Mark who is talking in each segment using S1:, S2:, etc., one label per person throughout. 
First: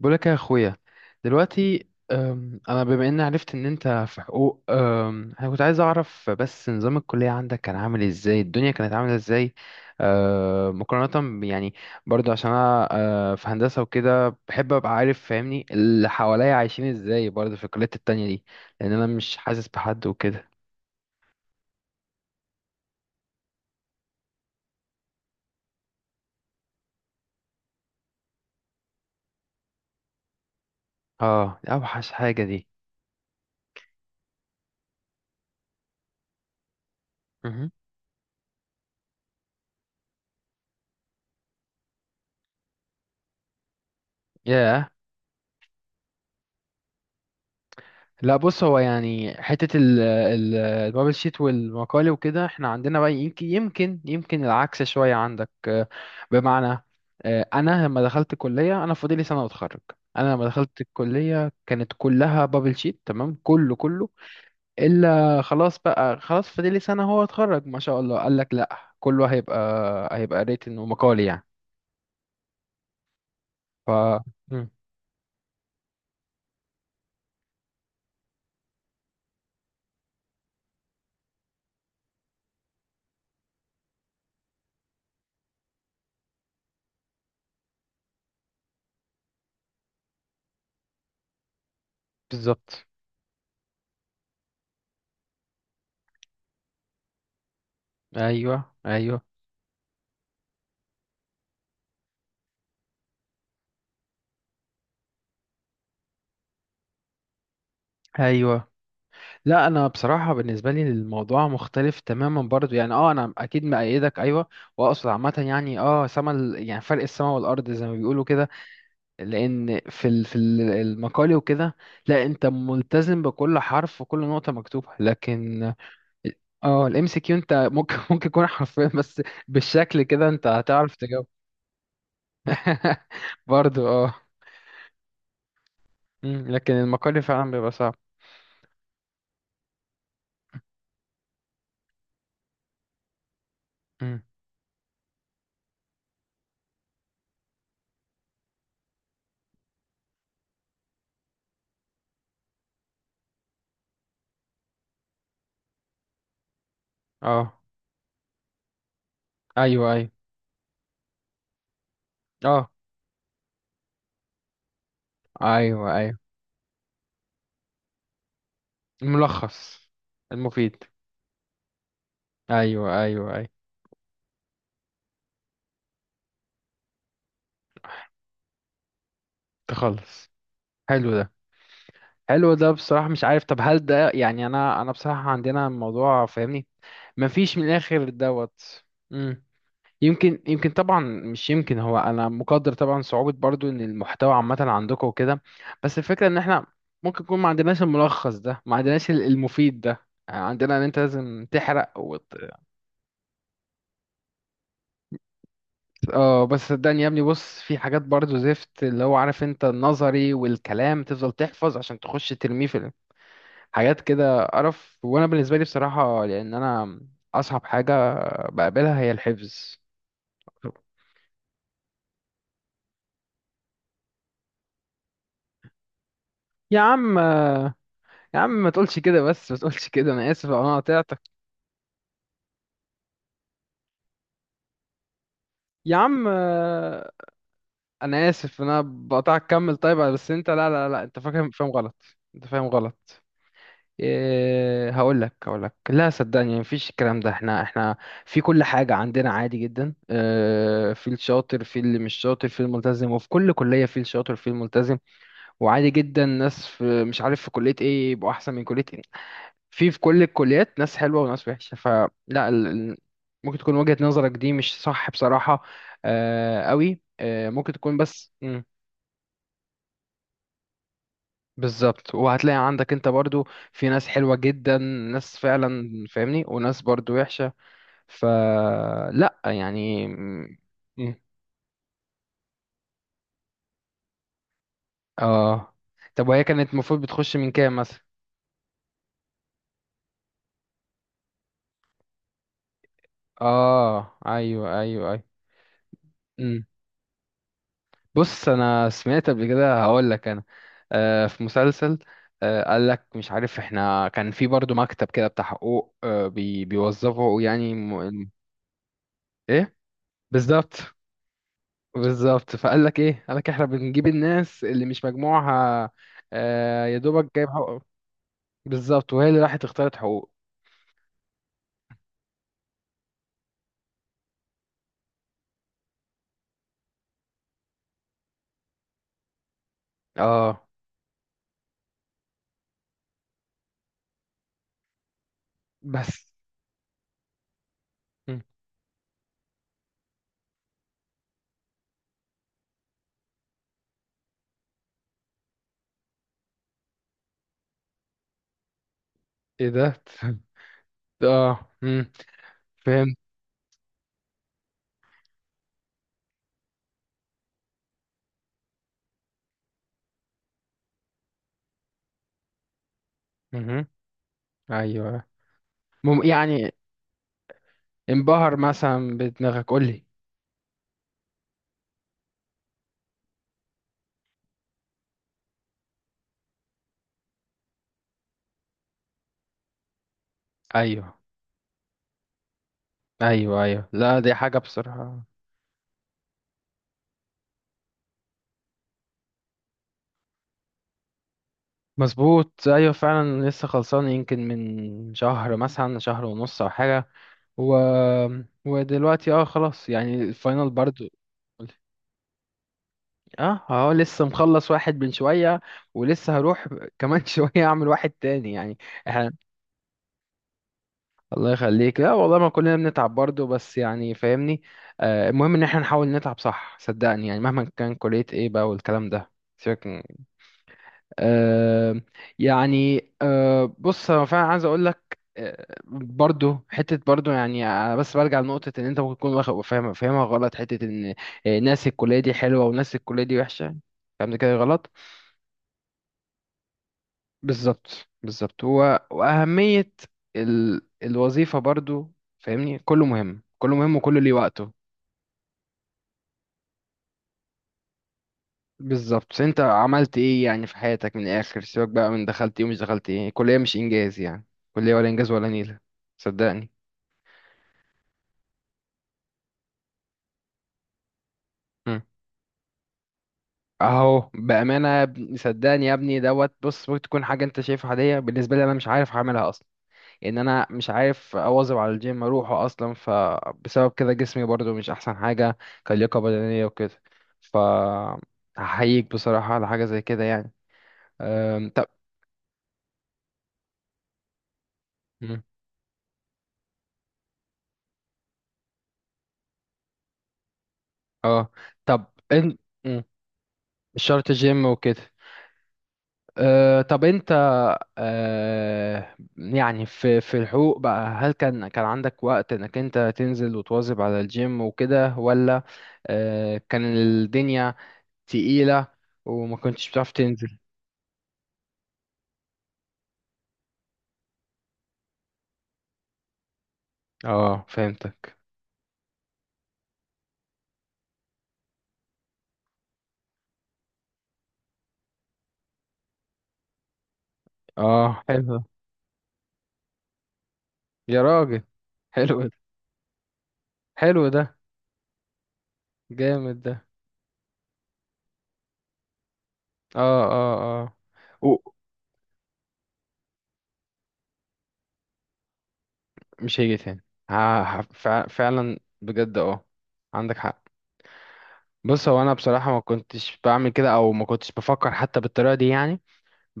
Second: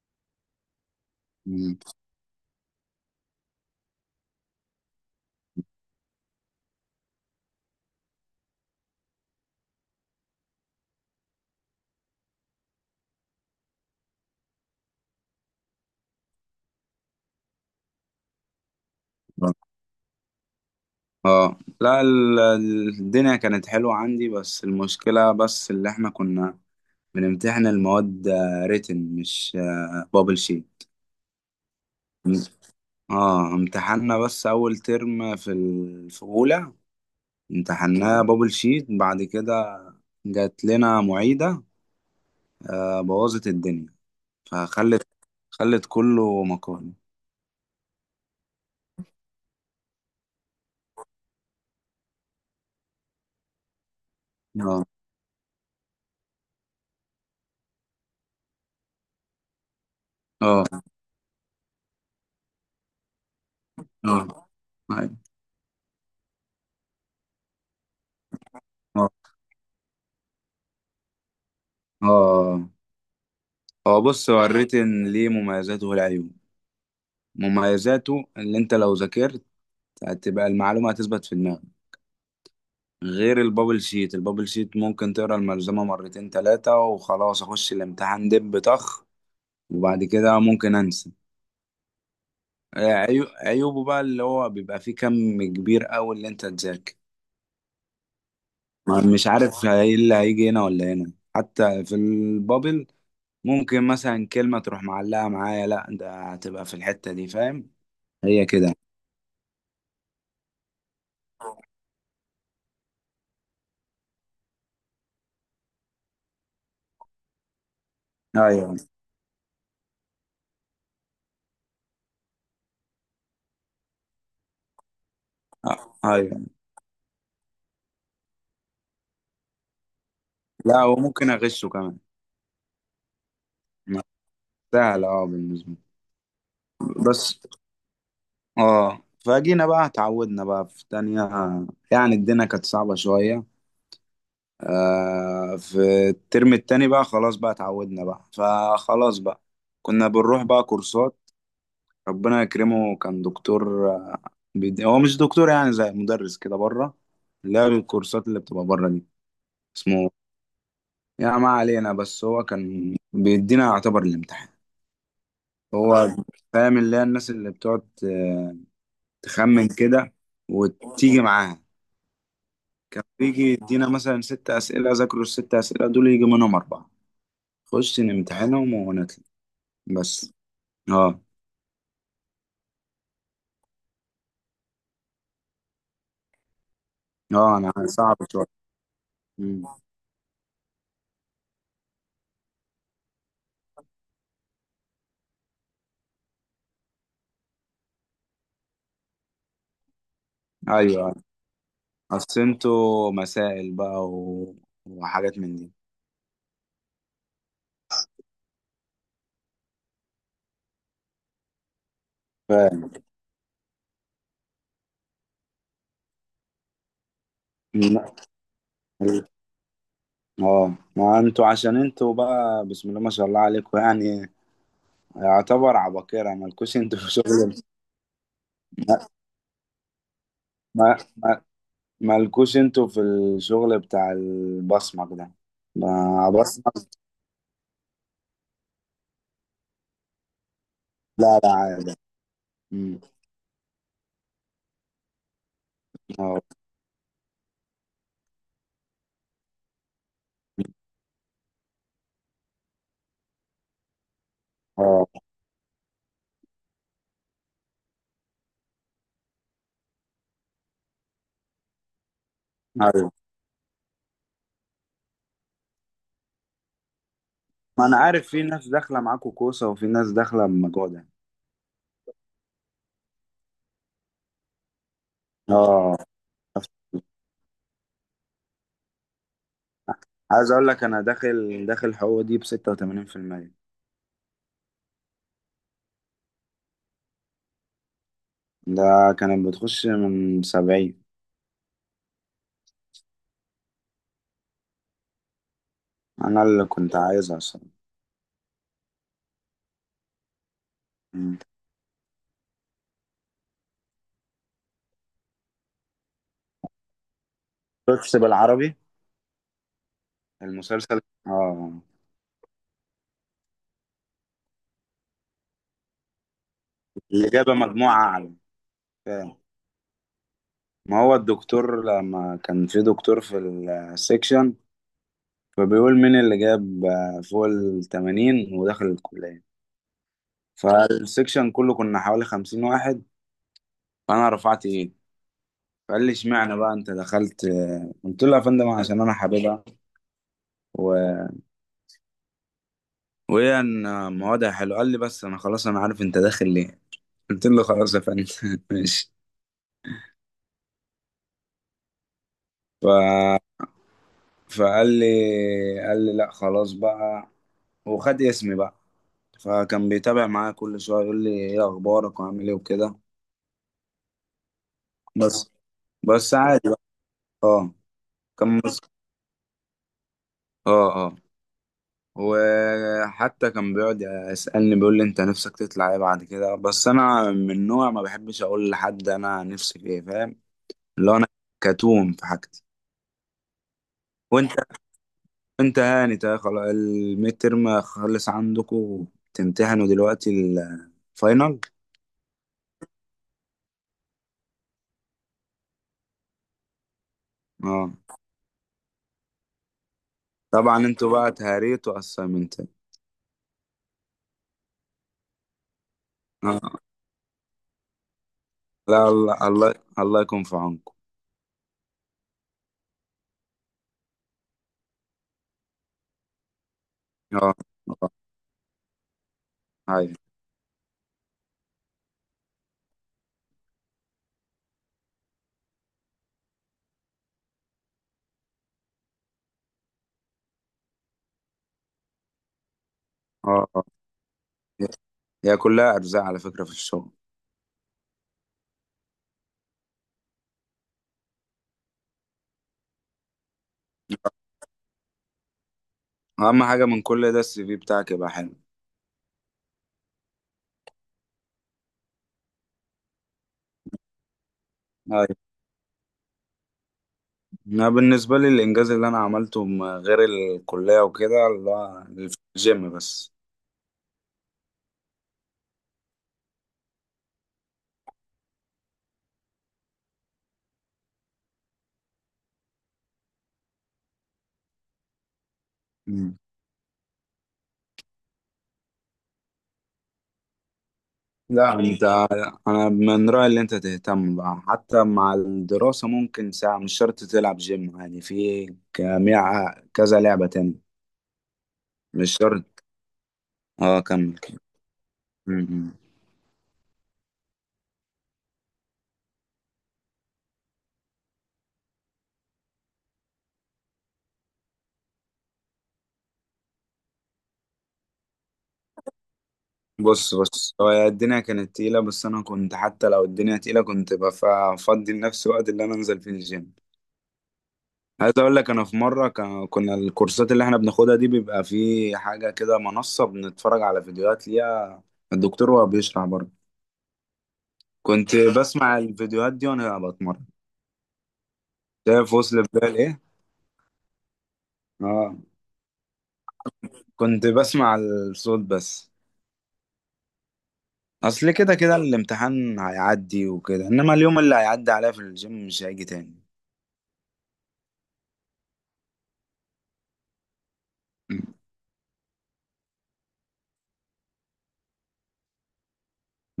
S1: بقولك يا اخويا،
S2: مم.
S1: دلوقتي انا بما اني عرفت ان انت في حقوق، انا كنت عايز اعرف بس نظام الكلية عندك كان عامل ازاي، الدنيا كانت عاملة ازاي. مقارنة يعني برضو عشان انا في هندسة وكده بحب ابقى عارف، فاهمني اللي حواليا عايشين ازاي برضو في الكليات التانية دي. لان انا مش حاسس بحد وكده.
S2: اه، لا، الدنيا كانت حلوة عندي، بس المشكلة بس اللي احنا كنا بنمتحن المواد ريتن، مش بابل شيت.
S1: اه، دي اوحش حاجة دي.
S2: اه، امتحنا بس اول ترم في اولى.
S1: مهم.
S2: امتحناه بابل شيت، بعد كده جات لنا معيدة بوظت الدنيا.
S1: ياه.
S2: فخلت خلت كله مقالي.
S1: لا، بص، هو يعني حتة ال البابل شيت والمقالي وكده احنا عندنا بقى يمكن العكس
S2: اه
S1: شوية عندك، بمعنى، أنا لما دخلت الكلية أنا فاضلي سنة وأتخرج. أنا لما
S2: اه
S1: دخلت الكلية كانت كلها بابل شيت تمام، كله كله.
S2: اه، أيوة.
S1: إلا خلاص بقى، خلاص فاضلي سنة هو أتخرج ما شاء الله، قال لك لأ
S2: اه
S1: كله هيبقى، هيبقى ريتن ومقالي يعني.
S2: اه،
S1: ف
S2: هو بص، هو
S1: مم.
S2: الريتن ليه مميزاته والعيوب. مميزاته اللي انت لو ذاكرت هتبقى المعلومة هتثبت في دماغك، غير البابل شيت. البابل شيت ممكن تقرا الملزمة مرتين تلاتة وخلاص، اخش الامتحان دب طخ، وبعد كده ممكن انسى.
S1: بالظبط.
S2: عيوبه بقى اللي هو بيبقى فيه كم كبير قوي اللي انت تذاكر،
S1: أيوه، أيوه،
S2: مش عارف ايه اللي هيجي هنا ولا هنا، حتى في البابل ممكن مثلا كلمة تروح معلقة معايا، لا ده هتبقى في الحتة دي، فاهم؟ هي
S1: أيوه.
S2: كده.
S1: لا، انا بصراحه بالنسبه لي الموضوع مختلف تماما برضو يعني، اه انا اكيد مأيدك، ايوه. واقصد عامه يعني يعني فرق السما والارض زي ما بيقولوا كده.
S2: ايوه،
S1: لان المقال وكده. لا، انت ملتزم بكل حرف وكل نقطه مكتوبه، لكن
S2: ايوه،
S1: اه الام سي كيو انت ممكن ممكن يكون حرفيا بس، بالشكل كده انت
S2: لا،
S1: هتعرف تجاوب.
S2: وممكن اغشه كمان.
S1: برضو، اه.
S2: سهلة، اه، بالنسبة لي.
S1: مم. لكن المقال
S2: بس
S1: فعلا بيبقى صعب.
S2: اه فجينا بقى، اتعودنا بقى في تانية، يعني الدنيا كانت صعبة شوية.
S1: مم.
S2: في الترم التاني بقى، خلاص بقى اتعودنا بقى، فخلاص بقى كنا بنروح بقى كورسات. ربنا يكرمه، كان دكتور، هو مش دكتور، يعني زي مدرس كده بره،
S1: اه،
S2: اللي هو الكورسات اللي بتبقى بره دي.
S1: ايوه،
S2: اسمه،
S1: ايوه.
S2: يعني ما علينا، بس هو
S1: اه،
S2: كان بيدينا يعتبر الامتحان.
S1: ايوه،
S2: هو
S1: ايوه.
S2: فاهم اللي هي الناس اللي بتقعد تخمن
S1: الملخص.
S2: كده
S1: المفيد.
S2: وتيجي معاها.
S1: ايوه،
S2: كان
S1: ايوه،
S2: بيجي
S1: ايوه.
S2: يدينا مثلا 6 أسئلة، ذاكروا الست أسئلة دول، يجي منهم 4، خش نمتحنهم ونطلع.
S1: تخلص.
S2: بس
S1: حلو
S2: اه،
S1: ده. حلو ده بصراحة، مش عارف. طب هل ده يعني انا بصراحة عندنا الموضوع فاهمني،
S2: اه،
S1: مفيش من
S2: أنا عارف،
S1: الاخر
S2: صعب شوية.
S1: دوت. امم
S2: مم.
S1: يمكن طبعا مش يمكن، هو انا مقدر طبعا صعوبة برضو ان المحتوى عامة عندكم وكده. بس الفكرة ان احنا ممكن يكون ما عندناش الملخص ده، ما عندناش المفيد ده، يعني عندنا ان انت
S2: أيوه،
S1: لازم تحرق
S2: أصل انتوا مسائل بقى و... وحاجات من دي،
S1: اه، بس صدقني يا ابني، بص في حاجات برضو زفت اللي هو عارف انت النظري والكلام تفضل تحفظ عشان تخش ترميه في
S2: فاهم؟
S1: حاجات كده قرف، وانا بالنسبه لي بصراحه لان انا، اصعب حاجه
S2: لا.
S1: بقابلها هي الحفظ.
S2: اه، ما انتوا عشان انتوا بقى بسم الله ما شاء الله عليكم، يعني يعتبر عباقرة، مالكوش
S1: يا
S2: انتوا في
S1: عم.
S2: شغل.
S1: يا عم، ما تقولش كده بس، ما تقولش كده. انا اسف لو انا
S2: ما
S1: قطعتك.
S2: ما مالكوش انتوا في الشغل بتاع البصمك ده،
S1: يا عم.
S2: ما بصمك.
S1: انا اسف انا بقطعك، كمل. طيب بس انت، لا لا لا، انت
S2: لا
S1: فاهم
S2: لا،
S1: فاهم
S2: عادي.
S1: غلط. انت فاهم
S2: مم.
S1: غلط. إيه، هقول لك. لا
S2: اه
S1: صدقني مفيش الكلام ده، احنا في كل حاجة عندنا عادي جدا إيه، في الشاطر، في اللي مش شاطر، في الملتزم، وفي كل كلية في الشاطر في الملتزم.
S2: اه،
S1: وعادي جدا ناس في مش عارف في كلية ايه يبقوا احسن من كلية ايه. في كل الكليات ناس حلوة وناس وحشة، فلا ال... ال-
S2: ايوه،
S1: ممكن تكون وجهة نظرك دي مش صح بصراحة. قوي، ممكن
S2: ما
S1: تكون،
S2: انا عارف
S1: بس.
S2: في
S1: مم.
S2: ناس داخله معاكوا كوسه، وفي ناس داخله بمجهود يعني.
S1: بالظبط، وهتلاقي عندك انت برضو في ناس حلوة جدا، ناس فعلا
S2: اه
S1: فاهمني، وناس برضو وحشة. فلا يعني.
S2: عايز
S1: مم.
S2: اقول لك انا
S1: مم.
S2: داخل حقوق دي ب 86%.
S1: اه، طب وهي كانت المفروض بتخش من كام مثلا؟
S2: ده كانت بتخش من 70.
S1: اه، ايوه، ايوه، ايوه.
S2: انا
S1: إمم.
S2: اللي كنت عايزها الصراحه.
S1: بص، انا سمعت قبل كده هقول لك انا،
S2: مم.
S1: في مسلسل، قال لك مش عارف، احنا كان في برضو مكتب كده بتاع حقوق، بيوظفوا يعني
S2: شفتش بالعربي
S1: ايه. بالظبط.
S2: المسلسل؟ اه،
S1: بالظبط فقال لك ايه، قال لك احنا بنجيب الناس اللي مش مجموعها، يا
S2: اللي
S1: دوبك جايب
S2: جاب
S1: حقوق.
S2: مجموعه اعلى.
S1: بالظبط، وهي اللي راحت اختارت حقوق.
S2: ما هو الدكتور لما كان في دكتور في السكشن، فبيقول مين اللي جاب فوق التمانين ودخل الكلية.
S1: اه.
S2: فالسكشن كله كنا حوالي 50 واحد. فأنا رفعت إيدي. فقال لي
S1: بس.
S2: اشمعنى بقى أنت دخلت؟ قلت له يا
S1: مم.
S2: فندم عشان أنا حاببها، و... وهي إن موادها حلوة. قال لي بس أنا خلاص، أنا عارف أنت داخل ليه. قلت له خلاص يا فندم. ماشي.
S1: ايه ده! اه. مم. فهمت.
S2: ف فقال لي قال لي لا خلاص بقى، وخد اسمي بقى. فكان بيتابع معايا كل شويه، يقول لي ايه اخبارك وعامل ايه وكده.
S1: مهم. ايوه.
S2: بس
S1: مم.
S2: بس عادي
S1: يعني
S2: بقى. اه
S1: انبهر
S2: كان مس...
S1: مثلا بدماغك؟ قول لي.
S2: اه اه وحتى كان بيقعد يسألني، بيقول لي انت نفسك تطلع ايه بعد كده، بس انا من نوع ما بحبش اقول لحد انا نفسي في ايه، فاهم؟ اللي هو
S1: ايوه،
S2: انا كتوم في حاجتي.
S1: ايوه، ايوه. لا دي
S2: وانت
S1: حاجه بصراحه.
S2: انت هاني، خلاص الميد ترم خلص عندكم؟ تمتحنوا دلوقتي الفاينل؟
S1: مظبوط. ايوه فعلا لسه خلصان يمكن من شهر، مثلا شهر ونص او حاجه. و...
S2: اه،
S1: ودلوقتي خلاص يعني الفاينل
S2: طبعا
S1: برضو.
S2: انتوا بقى تهاريتوا اسايمنت.
S1: اه، اه، لسه مخلص واحد من شويه، ولسه هروح
S2: اه،
S1: كمان شويه، اعمل واحد تاني يعني.
S2: لا،
S1: احنا،
S2: الله، الله، الله يكون في عونكم.
S1: الله يخليك. لا والله، ما كلنا بنتعب برضو، بس يعني فاهمني. المهم ان احنا نحاول نتعب صح، صدقني يعني
S2: اه
S1: مهما كان
S2: اه،
S1: كليه ايه بقى والكلام ده، سيبك.
S2: هاي،
S1: آه، يعني بص انا فعلا عايز اقول لك، برضو حته برضو يعني. أنا بس برجع لنقطه ان انت ممكن تكون فاهمها غلط، حته ان ناس الكليه دي حلوه وناس الكليه دي وحشه،
S2: اه،
S1: الكلام ده كده غلط.
S2: هي كلها ارزاق على فكره في الشغل.
S1: بالظبط، بالظبط. هو واهميه الوظيفه برضو، فاهمني، كله مهم كله مهم، وكله ليه وقته.
S2: اهم حاجه من كل ده السي في بتاعك يبقى حلو.
S1: بالظبط. انت عملت ايه يعني في حياتك من الاخر؟ سيبك بقى من دخلت ايه ومش دخلت ايه، الكليه مش انجاز يعني، كليه ولا
S2: هاي.
S1: انجاز ولا نيله. صدقني.
S2: انا بالنسبه لي الانجاز اللي انا عملته، غير الكليه وكده، اللي هو في الجيم بس.
S1: اهو بامانه صدقني يا ابني دوت. بص ممكن تكون حاجه انت شايفها عاديه، بالنسبه لي انا مش عارف هعملها اصلا، ان انا مش عارف اواظب على الجيم اروحه اصلا، فبسبب كده جسمي برضو مش احسن حاجه، كلياقه
S2: مم.
S1: بدنيه وكده. ف هحييك بصراحه على حاجه زي كده يعني.
S2: لا
S1: طب.
S2: انت، انا من رايي اللي انت تهتم بقى حتى مع
S1: مم.
S2: الدراسه، ممكن ساعه، مش شرط تلعب جيم، يعني في كمية كذا لعبه تاني،
S1: اه طب،
S2: مش
S1: ان.
S2: شرط.
S1: مم.
S2: اه،
S1: مش شرط
S2: كمل.
S1: جيم وكده.
S2: مم.
S1: طب انت، يعني في الحقوق بقى، هل كان عندك وقت انك انت تنزل وتواظب على الجيم وكده ولا، كان الدنيا تقيلة وما كنتش بتعرف
S2: بص
S1: تنزل؟
S2: بص، هو الدنيا كانت تقيلة، بس أنا كنت حتى لو الدنيا تقيلة كنت بفضي لنفسي وقت اللي أنا أنزل فيه الجيم.
S1: اه،
S2: عايز
S1: فهمتك.
S2: أقول لك أنا في مرة كنا الكورسات اللي إحنا بناخدها دي بيبقى في حاجة كده، منصة بنتفرج على فيديوهات ليها الدكتور وهو بيشرح برضه.
S1: اه،
S2: كنت
S1: حلو ده.
S2: بسمع الفيديوهات دي وأنا بتمرن.
S1: يا راجل.
S2: شايف
S1: حلو ده.
S2: وصل بال إيه؟
S1: حلو ده.
S2: آه،
S1: جامد ده.
S2: كنت بسمع الصوت بس.
S1: اه، اه، اه.
S2: أصل
S1: و-
S2: كده كده الامتحان هيعدي وكده، إنما اليوم اللي هيعدي عليا في الجيم مش هيجي تاني.
S1: مش هيجي تاني. فعلا بجد، اه. عندك حق.
S2: مم.
S1: بص، هو انا بصراحه ما كنتش بعمل كده، او ما كنتش بفكر حتى بالطريقه دي يعني.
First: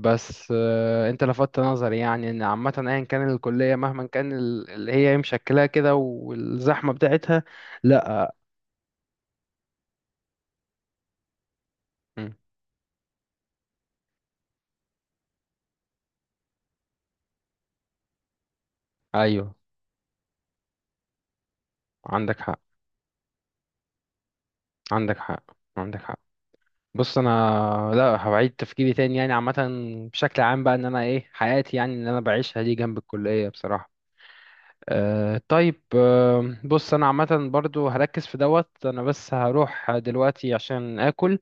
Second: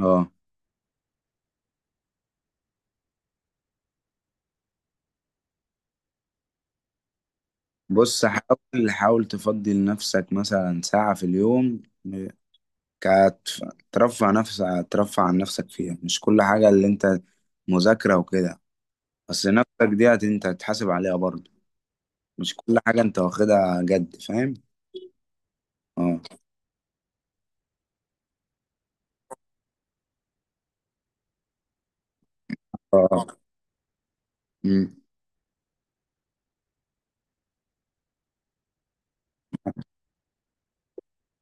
S2: آه
S1: انت لفتت نظري يعني ان عامه ايا كان الكليه، مهما كان اللي هي مشكلاه كده والزحمه بتاعتها.
S2: بص،
S1: لا.
S2: حاول، حاول تفضي لنفسك مثلا ساعة في اليوم.
S1: مم.
S2: كتف- ترفع نفسك، ترفع عن نفسك فيها، مش كل حاجة اللي انت مذاكرة وكده. بس
S1: ايوه،
S2: نفسك دي انت هتحاسب عليها برضه.
S1: عندك
S2: مش
S1: حق،
S2: كل حاجة انت واخدها جد، فاهم؟
S1: عندك حق، عندك حق.
S2: اه
S1: بص انا، لا هبعيد تفكيري تاني يعني عامه، بشكل عام بقى، ان انا ايه حياتي يعني اللي انا بعيشها دي جنب
S2: اه.
S1: الكليه بصراحه.
S2: مم.
S1: طيب. بص انا عامه برضو هركز في دوت، انا بس هروح دلوقتي عشان اكل.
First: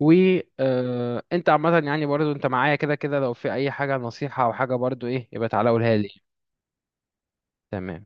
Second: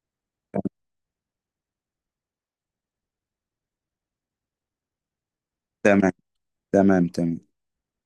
S1: و انت عامه يعني برضو انت معايا كده كده، لو في اي حاجه نصيحه او حاجه برضو ايه يبقى تعالى قولها لي.
S2: تمام، تمام تمام
S1: تمام.